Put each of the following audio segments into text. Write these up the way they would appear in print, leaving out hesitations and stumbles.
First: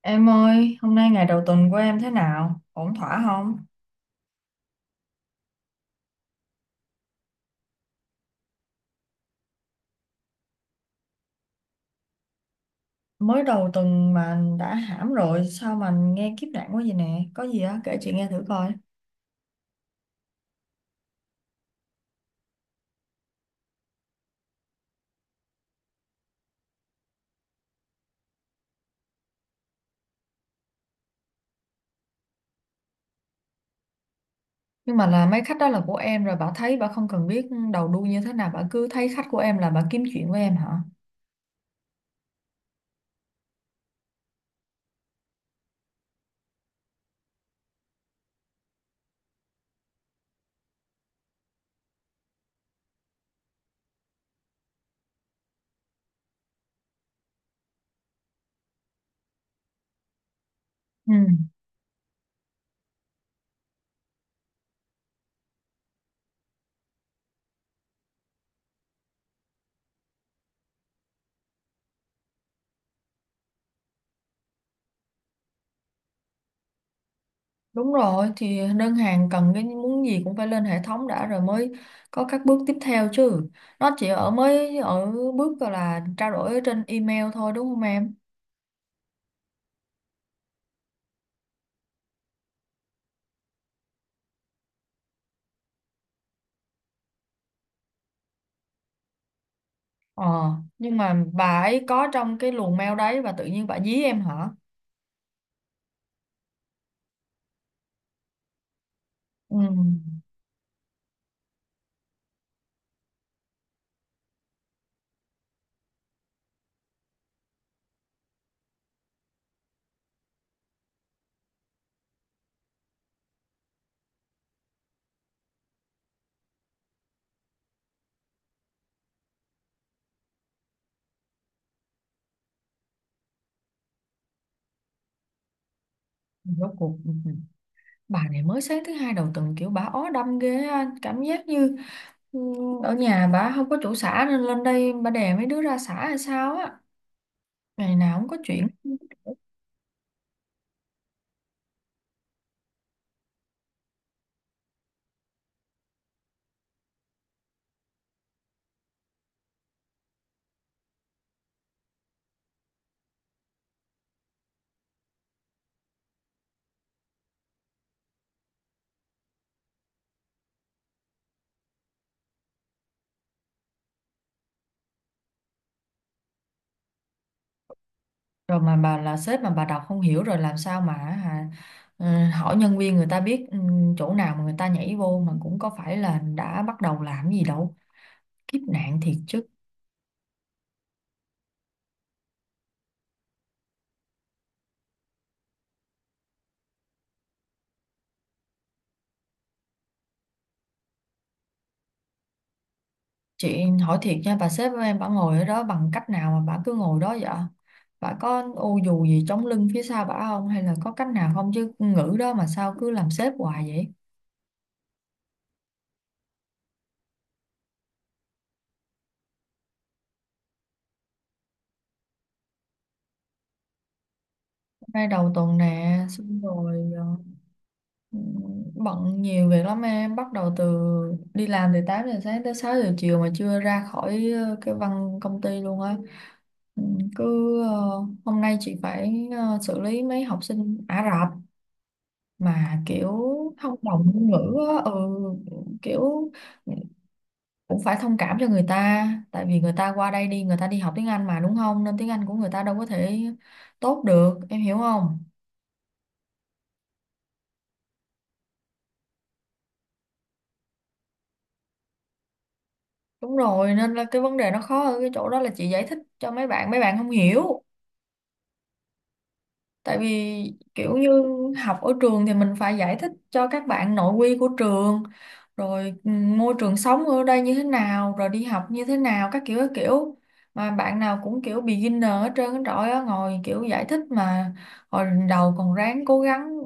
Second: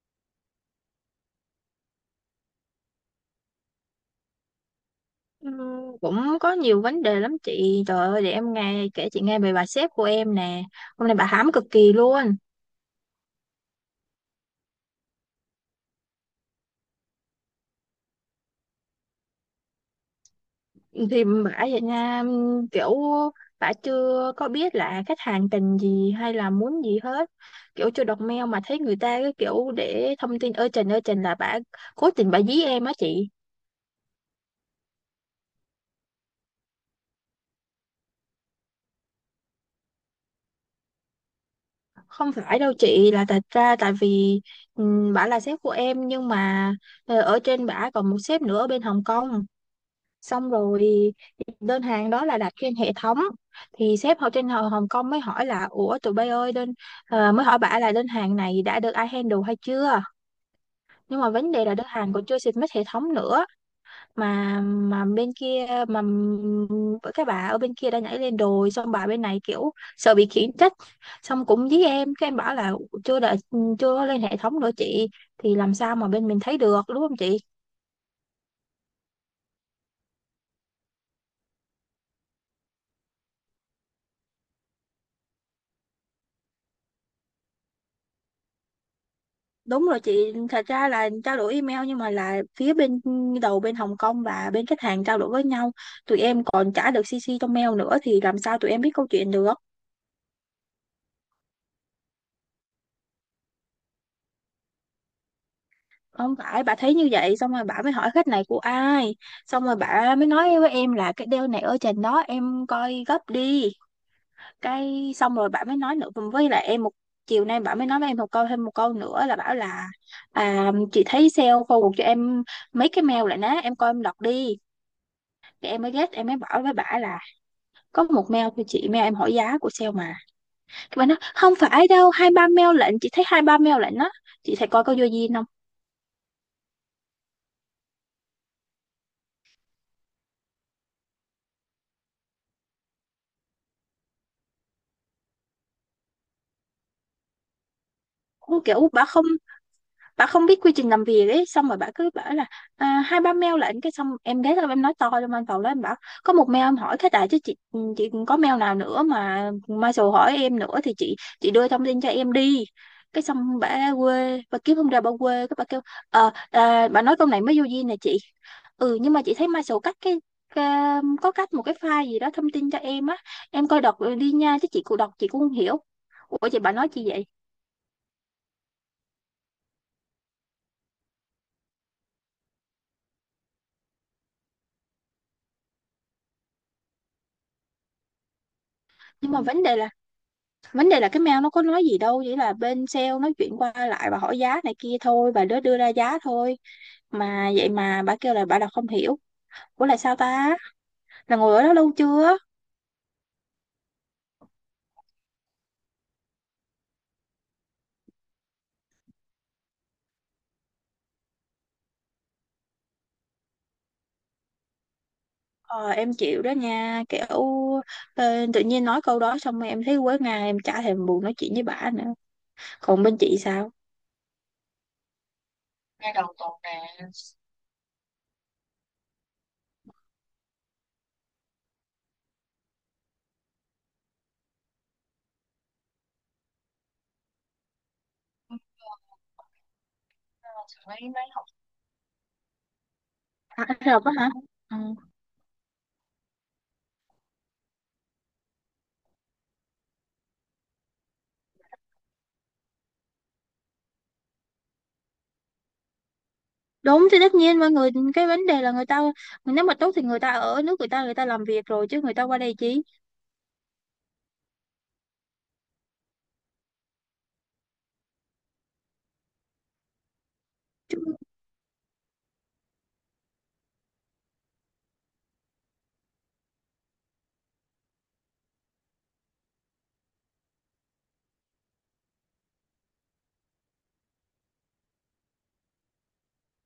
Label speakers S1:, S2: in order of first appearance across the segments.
S1: Em ơi, hôm nay ngày đầu tuần của em thế nào? Ổn thỏa không?
S2: Ừ, cũng có nhiều vấn đề lắm chị, trời ơi, để em nghe kể chị nghe về bà sếp của em nè. Hôm nay bà hãm cực kỳ luôn.
S1: Mới đầu tuần mà đã hãm rồi, sao mà nghe kiếp nạn quá vậy nè? Có gì á, kể chị nghe thử coi.
S2: Thì bà vậy nha, kiểu bà chưa có biết là khách hàng cần gì hay là muốn gì hết. Kiểu chưa đọc mail mà thấy người ta cái kiểu để thông tin ơi trình là bà cố tình bà dí em á chị.
S1: Nhưng mà là mấy khách đó là của em rồi, bà thấy bà không cần biết đầu đuôi như thế nào, bà cứ thấy khách của em là bà kiếm chuyện với em hả?
S2: Không phải đâu chị, là thật ra tại vì, bà là sếp của em nhưng mà ở trên bà còn một sếp nữa ở bên Hồng Kông. Xong rồi đơn hàng đó là đặt trên hệ thống, thì sếp họ trên Hồng Hồng Kông mới hỏi là ủa tụi bay ơi đơn, mới hỏi bả là đơn hàng này đã được ai handle hay chưa.
S1: Ừ.
S2: Nhưng mà vấn đề là đơn hàng còn chưa submit hệ thống nữa, mà bên kia, mà các bà ở bên kia đã nhảy lên đồi, xong bà bên này kiểu sợ bị khiển trách. Xong cũng với em, cái em bảo là chưa đợi, chưa có lên hệ thống nữa chị, thì làm sao mà bên mình thấy được đúng không chị.
S1: Đúng rồi, thì đơn hàng cần cái muốn gì cũng phải lên hệ thống đã rồi mới có các bước tiếp theo chứ. Nó chỉ mới ở bước gọi là trao đổi ở trên email thôi đúng không em?
S2: Đúng rồi chị, thật ra là trao đổi email nhưng mà là phía bên đầu bên Hồng Kông và bên khách hàng trao đổi với nhau, tụi em còn trả được CC trong mail nữa thì làm sao tụi em biết câu chuyện được.
S1: Ờ, nhưng mà bà ấy có trong cái luồng mail đấy và tự nhiên bà dí em hả?
S2: Không phải, bà thấy như vậy xong rồi bà mới hỏi khách này của ai,
S1: Ừ,
S2: xong rồi bà mới nói với em là cái deal này ở trên đó em coi gấp đi. Cái xong rồi bà mới nói nữa với lại em một, chiều nay bà mới nói với em một câu, thêm một câu nữa là bảo là, chị thấy sale forward cho em mấy cái mail lại nè, em coi em đọc đi. Thì em mới ghét, em mới bảo với bà là có một mail thôi chị, mail em hỏi giá của sale mà. Cái bạn nói không phải đâu, hai ba mail lệnh, chị thấy hai ba mail lệnh đó, chị thấy coi có vô duyên không.
S1: rốt cuộc bà này mới sáng thứ hai đầu tuần kiểu bà ó đâm ghê á, cảm giác như ừ, ở nhà bà không có chỗ xả nên lên đây bà đè mấy đứa ra xả hay sao á. Ngày nào cũng có
S2: Cũng
S1: chuyện.
S2: kiểu bà không, bà không biết quy trình làm việc ấy, xong rồi bà cứ bảo là, hai ba mail lệnh. Cái xong em ghé lên em nói to trong văn phòng đó, em bảo có một mail em hỏi cái tại chứ chị có mail nào nữa mà Marshall hỏi em nữa thì chị đưa thông tin cho em đi. Cái xong bà quê, bà kiếm không ra, bà quê cái bà kêu, bà nói câu này mới vô duyên nè chị. Ừ, nhưng mà chị thấy Marshall cắt cái, có cách một cái file gì đó thông tin cho em á, em coi đọc đi nha, chứ chị cũng đọc chị cũng không hiểu. Ủa chị, bà nói chi vậy.
S1: Rồi mà bà là sếp mà bà đọc không hiểu rồi làm sao mà hả? Hỏi nhân viên người ta biết, chỗ nào mà người ta nhảy vô mà cũng có phải là đã bắt đầu làm gì đâu. Kiếp nạn thiệt
S2: nhưng mà
S1: chứ.
S2: vấn đề là vấn đề là cái mail nó có nói gì đâu, chỉ là bên sale nói chuyện qua lại và hỏi giá này kia thôi, bà đứa đưa ra giá thôi. Mà vậy mà bà kêu là bà đọc không hiểu. Ủa là sao ta, là ngồi ở đó lâu chưa.
S1: Chị hỏi thiệt nha, bà sếp của em bà ngồi ở đó bằng cách nào mà bà cứ ngồi đó vậy? Bà có ô dù gì chống lưng phía sau bà không? Hay là có cách nào không chứ ngữ đó mà sao cứ làm sếp hoài vậy?
S2: Ờ, em chịu đó nha, kiểu, tự nhiên nói câu đó xong rồi em thấy quấy ngang, em chả thèm buồn nói chuyện với bà nữa. Còn bên chị sao?
S1: Hôm nay đầu tuần nè, xong rồi ừ, bận nhiều việc lắm em. Bắt đầu đi làm từ 8 giờ sáng tới 6 giờ chiều mà chưa ra khỏi cái công ty luôn á. Ừ, Cứ ờ, hôm nay chị phải xử lý mấy học sinh Ả Rập. Mà kiểu thông đồng ngôn ngữ á, kiểu cũng phải thông cảm cho người ta tại vì người ta qua đây đi, người ta đi học tiếng Anh mà đúng không, nên tiếng Anh của người ta đâu có thể tốt được, em hiểu không?
S2: Đúng, thì tất nhiên mọi người, cái vấn đề là người ta nếu mà tốt thì người ta ở nước người ta làm việc rồi, chứ người ta qua đây chi.
S1: Đúng rồi, nên là cái vấn đề nó khó ở cái chỗ đó là chị giải thích cho mấy bạn, mấy bạn không hiểu. Tại vì kiểu như học ở trường thì mình phải giải thích cho các bạn nội quy của trường rồi môi trường sống ở đây như thế nào, rồi đi học như thế nào các kiểu các kiểu, mà bạn nào cũng kiểu beginner hết trơn á, trời ơi ngồi kiểu giải thích mà. Hồi đầu còn ráng cố gắng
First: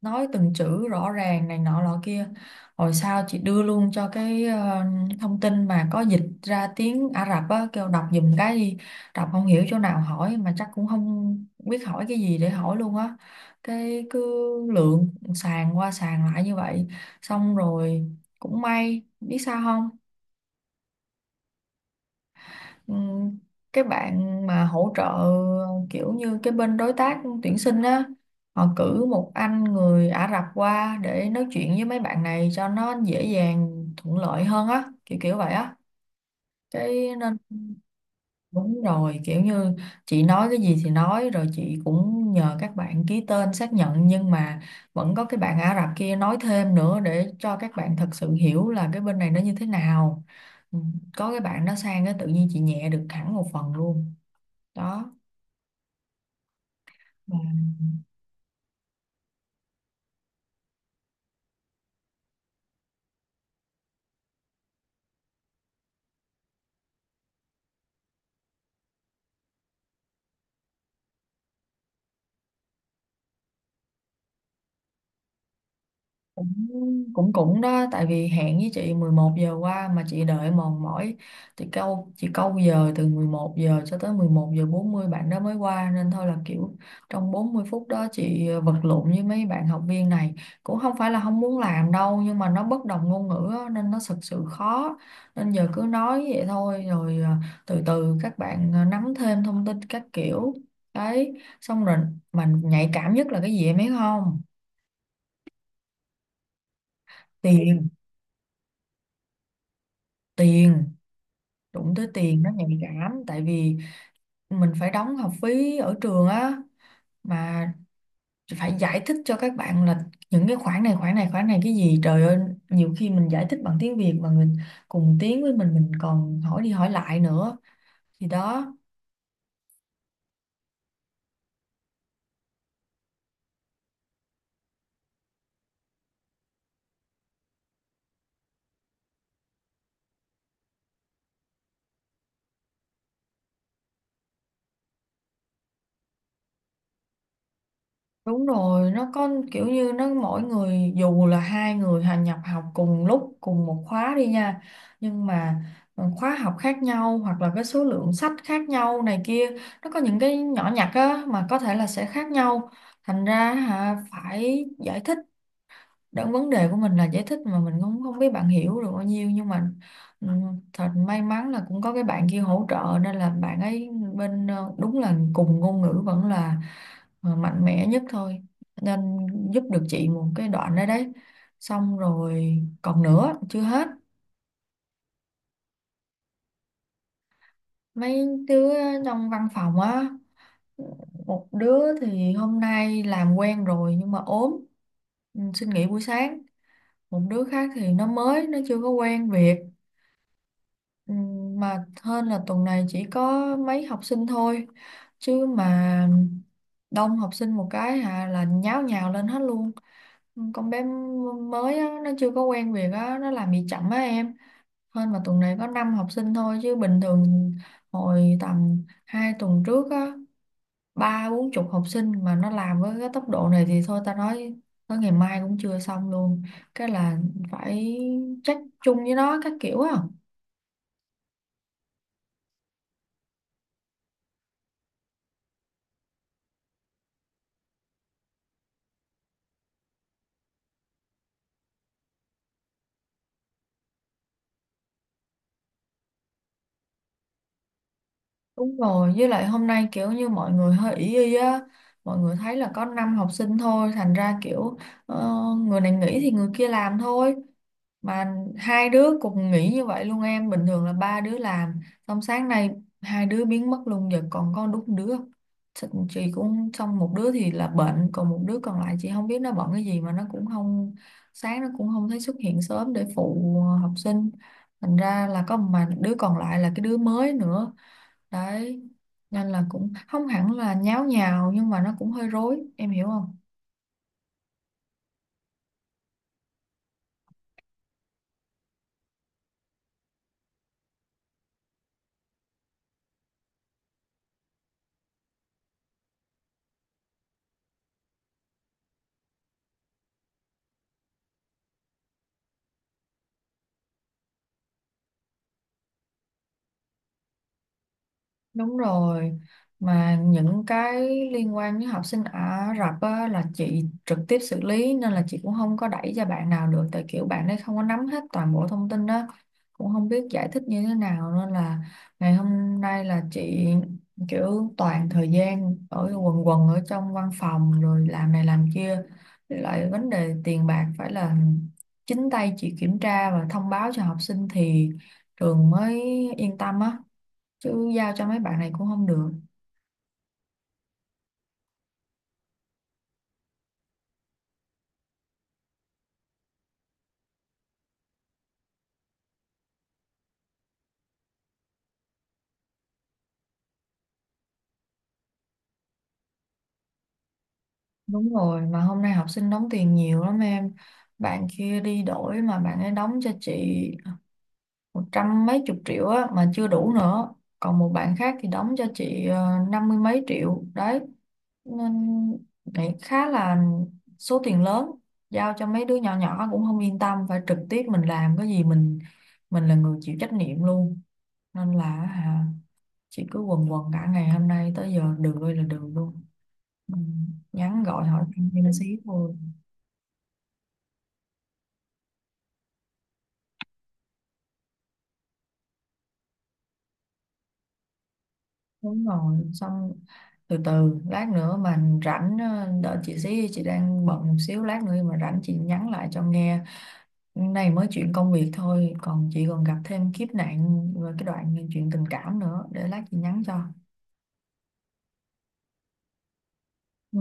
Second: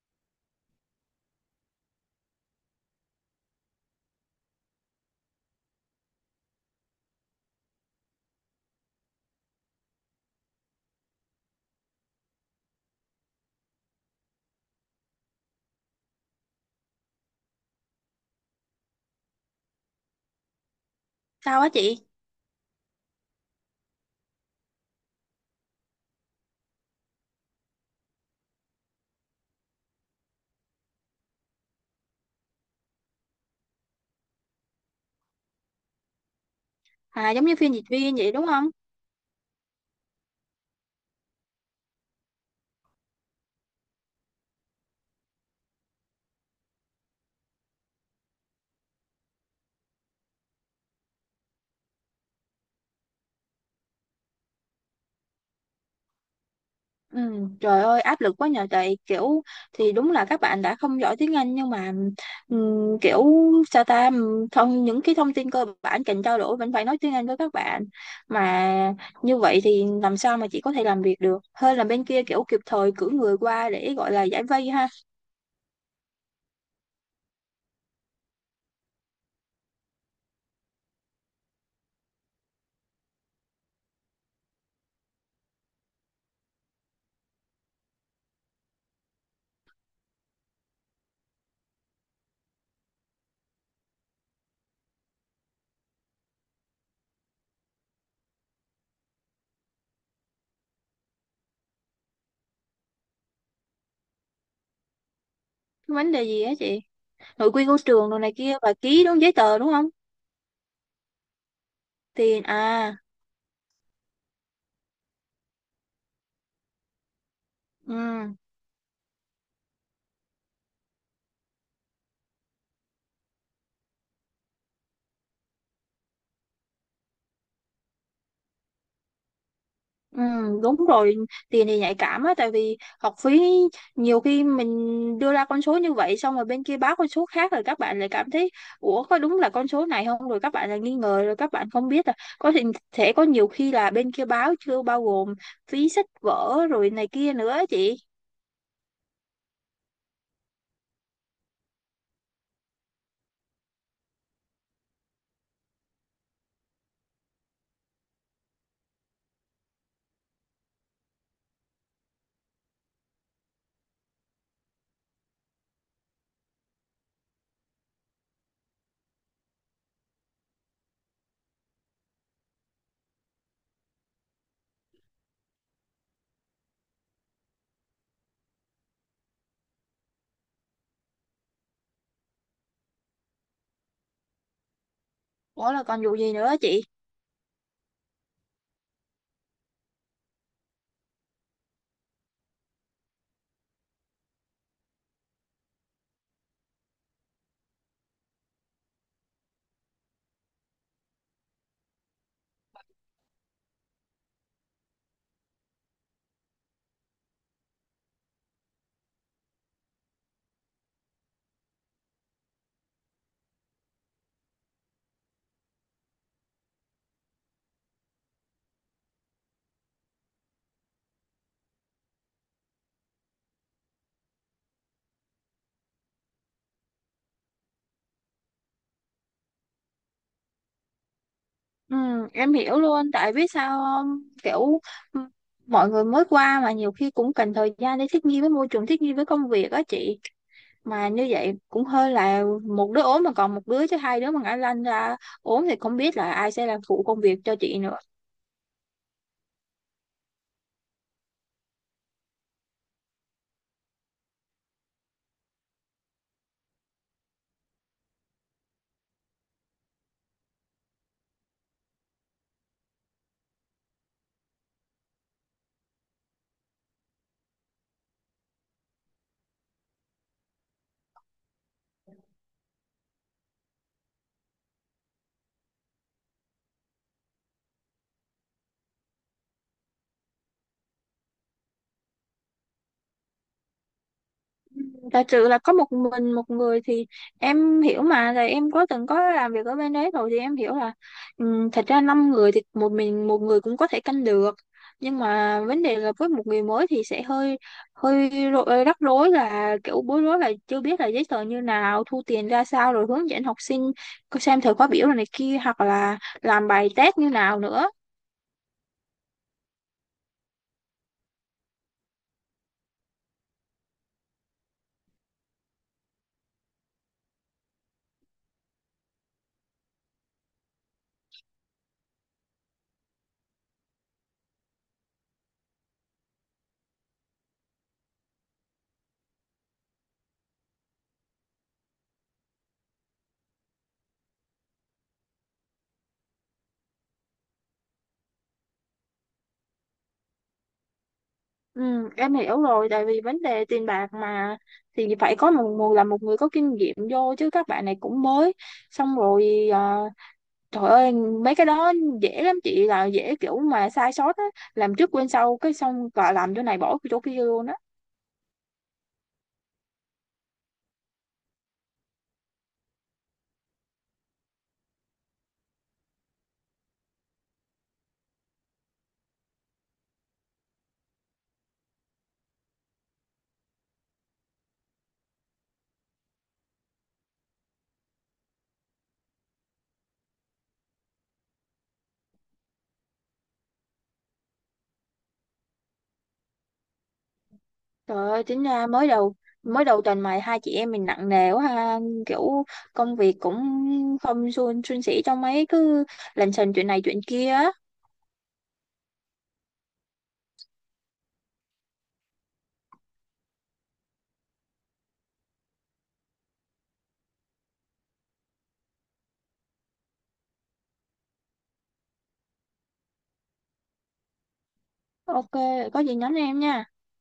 S1: nói từng chữ rõ ràng này nọ lọ kia, hồi sau chị đưa luôn cho cái thông tin mà có dịch ra tiếng Ả Rập á, kêu đọc giùm cái đi, đọc không hiểu chỗ nào hỏi, mà chắc cũng không biết hỏi cái gì để hỏi luôn á, cái cứ lượn sàn qua sàn lại như vậy. Xong rồi cũng may biết sao không?
S2: Sao á chị?
S1: Ừ, cái bạn mà hỗ trợ kiểu như cái bên đối tác tuyển sinh á, họ cử một anh người Ả Rập qua để nói chuyện với mấy bạn này cho nó dễ dàng thuận lợi hơn á, kiểu kiểu vậy á, cái
S2: À
S1: nên
S2: giống như phiên dịch viên vậy đúng không.
S1: đúng rồi, kiểu như chị nói cái gì thì nói rồi chị cũng nhờ các bạn ký tên xác nhận, nhưng mà vẫn có cái bạn Ả Rập kia nói thêm nữa để cho các bạn thật sự hiểu là cái bên này nó như thế nào. Ừ, có cái bạn đó sang cái tự nhiên chị nhẹ được hẳn một phần luôn đó.
S2: Ừ,
S1: Mà
S2: trời ơi áp lực quá nhờ, tại kiểu thì đúng là các bạn đã không giỏi tiếng Anh nhưng mà, kiểu sao ta, thông những cái thông tin cơ bản cần trao đổi vẫn phải nói tiếng Anh với các bạn. Mà như vậy thì làm sao mà chị có thể làm việc được, hơn là bên kia kiểu kịp thời cử người qua để gọi là giải vây ha.
S1: cũng cũng cũng đó, tại vì hẹn với chị 11 giờ qua mà chị đợi mòn mỏi, thì câu chị câu giờ từ 11 giờ cho tới 11 giờ 40 bạn đó mới qua, nên thôi là kiểu trong 40 phút đó chị vật lộn với mấy bạn học viên này. Cũng không phải là không muốn làm đâu nhưng mà nó bất đồng ngôn ngữ á, nên nó thực sự khó, nên giờ cứ nói vậy thôi rồi từ từ các bạn à, nắm thêm thông tin các kiểu đấy. Xong rồi mà nhạy cảm nhất là cái gì em biết không?
S2: Cái vấn đề gì á chị? Nội quy của
S1: Tiền.
S2: trường đồ này kia và ký đúng giấy tờ đúng không.
S1: Tiền. Đụng tới tiền
S2: Tiền
S1: nó nhạy
S2: à?
S1: cảm tại vì mình phải đóng học phí ở trường á, mà
S2: Ừ.
S1: phải giải thích cho các bạn là những cái khoản này khoản này khoản này, cái gì trời ơi, nhiều khi mình giải thích bằng tiếng Việt mà người cùng tiếng với mình còn hỏi đi hỏi lại nữa, thì đó.
S2: Ừ, đúng rồi, tiền thì nhạy cảm á, tại vì học phí nhiều khi mình đưa ra con số như vậy xong rồi bên kia báo con số khác, rồi các bạn lại cảm thấy ủa có đúng là con số này không, rồi các bạn lại nghi ngờ, rồi các bạn không biết là có thể có nhiều khi là bên kia báo chưa bao gồm phí sách vở rồi này kia nữa á chị.
S1: Đúng rồi, nó có kiểu như nó mỗi người dù là hai người hành nhập học cùng lúc cùng một khóa đi nha, nhưng mà khóa học khác nhau hoặc là cái số lượng sách khác nhau này kia, nó có những cái nhỏ nhặt á mà có thể là sẽ khác nhau, thành ra hả phải giải thích. Đó, vấn đề của mình là giải thích mà mình cũng không biết bạn hiểu được bao nhiêu, nhưng mà ừ, thật may mắn là cũng có cái bạn kia hỗ trợ, nên là bạn ấy bên đúng là cùng ngôn ngữ vẫn là mạnh mẽ nhất thôi, nên giúp được chị một cái đoạn đấy đấy. Xong rồi còn nữa chưa hết,
S2: Ủa là còn vụ gì nữa á chị?
S1: mấy đứa trong văn phòng á, một đứa thì hôm nay làm quen rồi nhưng mà ốm, xin nghỉ buổi sáng, một đứa khác thì nó chưa có quen việc. Ừ, mà hơn là tuần này chỉ có mấy học sinh thôi chứ mà đông học sinh một cái hà là nháo nhào lên hết luôn. Con bé mới á, nó chưa có quen việc á, nó làm bị chậm á em. Hơn mà tuần này có 5 học sinh thôi chứ bình thường hồi tầm 2 tuần trước á, ba bốn chục học sinh mà nó làm với cái tốc độ này thì thôi ta nói tới ngày mai cũng chưa xong luôn, cái là phải trách chung với nó các kiểu á.
S2: ừ, em hiểu luôn, tại biết sao không? Kiểu, ừ, mọi người mới qua mà nhiều khi cũng cần thời gian để thích nghi với môi trường, thích nghi với công việc á chị. Mà như vậy cũng hơi, là một đứa ốm mà còn một đứa, chứ hai đứa mà ngã lăn ra ốm thì không biết là ai sẽ làm phụ công việc cho chị nữa.
S1: Đúng rồi, với lại hôm nay kiểu như mọi người hơi ý y á, mọi người thấy là có 5 học sinh thôi, thành ra kiểu ờ, người này nghỉ thì người kia làm thôi. Mà hai đứa cùng nghỉ như vậy luôn em, bình thường là ba đứa làm, xong sáng nay hai đứa biến mất luôn, giờ còn có đúng đứa. Chị cũng xong, một đứa thì là bệnh, còn một đứa còn lại chị không biết nó bận cái gì mà nó cũng không, sáng nó cũng không thấy xuất hiện sớm để phụ học sinh. Thành ra là có mà đứa còn lại là cái đứa mới nữa đấy, nên là cũng không hẳn là nháo nhào nhưng mà nó cũng hơi rối, em hiểu không?
S2: Giả sự là có một mình một người thì em hiểu mà, là em có từng có làm việc ở bên đấy rồi thì em hiểu là, thật ra năm người thì một mình một người cũng có thể canh được, nhưng mà vấn đề là với một người mới thì sẽ hơi, hơi rắc rối, là kiểu bối rối là chưa biết là giấy tờ như nào, thu tiền ra sao, rồi hướng dẫn học sinh có xem thời khóa biểu rồi này kia, hoặc là làm bài test như nào nữa.
S1: Đúng rồi, mà những cái liên quan với học sinh Ả Rập á, là chị trực tiếp xử lý, nên là chị cũng không có đẩy cho bạn nào được, tại kiểu bạn ấy không có nắm hết toàn bộ thông tin đó, cũng không biết giải thích như thế nào, nên là ngày hôm nay là chị kiểu toàn thời gian ở quần quần ở trong văn phòng rồi làm này làm kia. Với lại vấn đề tiền bạc phải là chính tay chị kiểm tra và thông báo cho học sinh thì trường mới yên tâm á, chứ giao cho mấy bạn này cũng không được.
S2: Ừ, em hiểu rồi, tại vì vấn đề tiền bạc mà thì phải có một người, là một người có kinh nghiệm vô, chứ các bạn này cũng mới. Xong rồi trời ơi mấy cái đó dễ lắm chị, là dễ kiểu mà sai sót á, làm trước quên sau, cái xong cả làm chỗ này bỏ chỗ kia luôn á.
S1: Đúng rồi, mà hôm nay học sinh đóng tiền nhiều lắm em, bạn kia đi đổi mà bạn ấy đóng cho chị một trăm mấy chục triệu á mà chưa đủ nữa, còn một bạn khác thì đóng cho chị năm mươi mấy triệu đấy. Nên nghĩ khá là số tiền lớn, giao cho mấy đứa nhỏ nhỏ cũng không yên tâm, phải trực tiếp mình làm cái gì mình là người chịu trách nhiệm luôn. Nên là hả, chị cứ quần quần cả ngày hôm nay tới giờ được ơi là được luôn. Ừ, nhắn gọi hỏi
S2: Trời ơi
S1: thăm
S2: chính
S1: thêm
S2: ra
S1: xíu
S2: mới đầu,
S1: thôi.
S2: mới đầu tuần mà hai chị em mình nặng nề quá ha. Kiểu công việc cũng không suôn suôn sẻ cho mấy, cứ lành xành chuyện này chuyện kia á.
S1: Đúng rồi, xong từ từ lát nữa mà rảnh, đợi chị xí, chị đang bận một xíu, lát nữa mà rảnh chị nhắn lại cho nghe. Này mới chuyện công việc thôi, còn chị còn gặp thêm kiếp nạn rồi cái đoạn chuyện tình cảm nữa, để lát chị nhắn cho.
S2: Ok, có gì nhắn em nha.
S1: Ừ.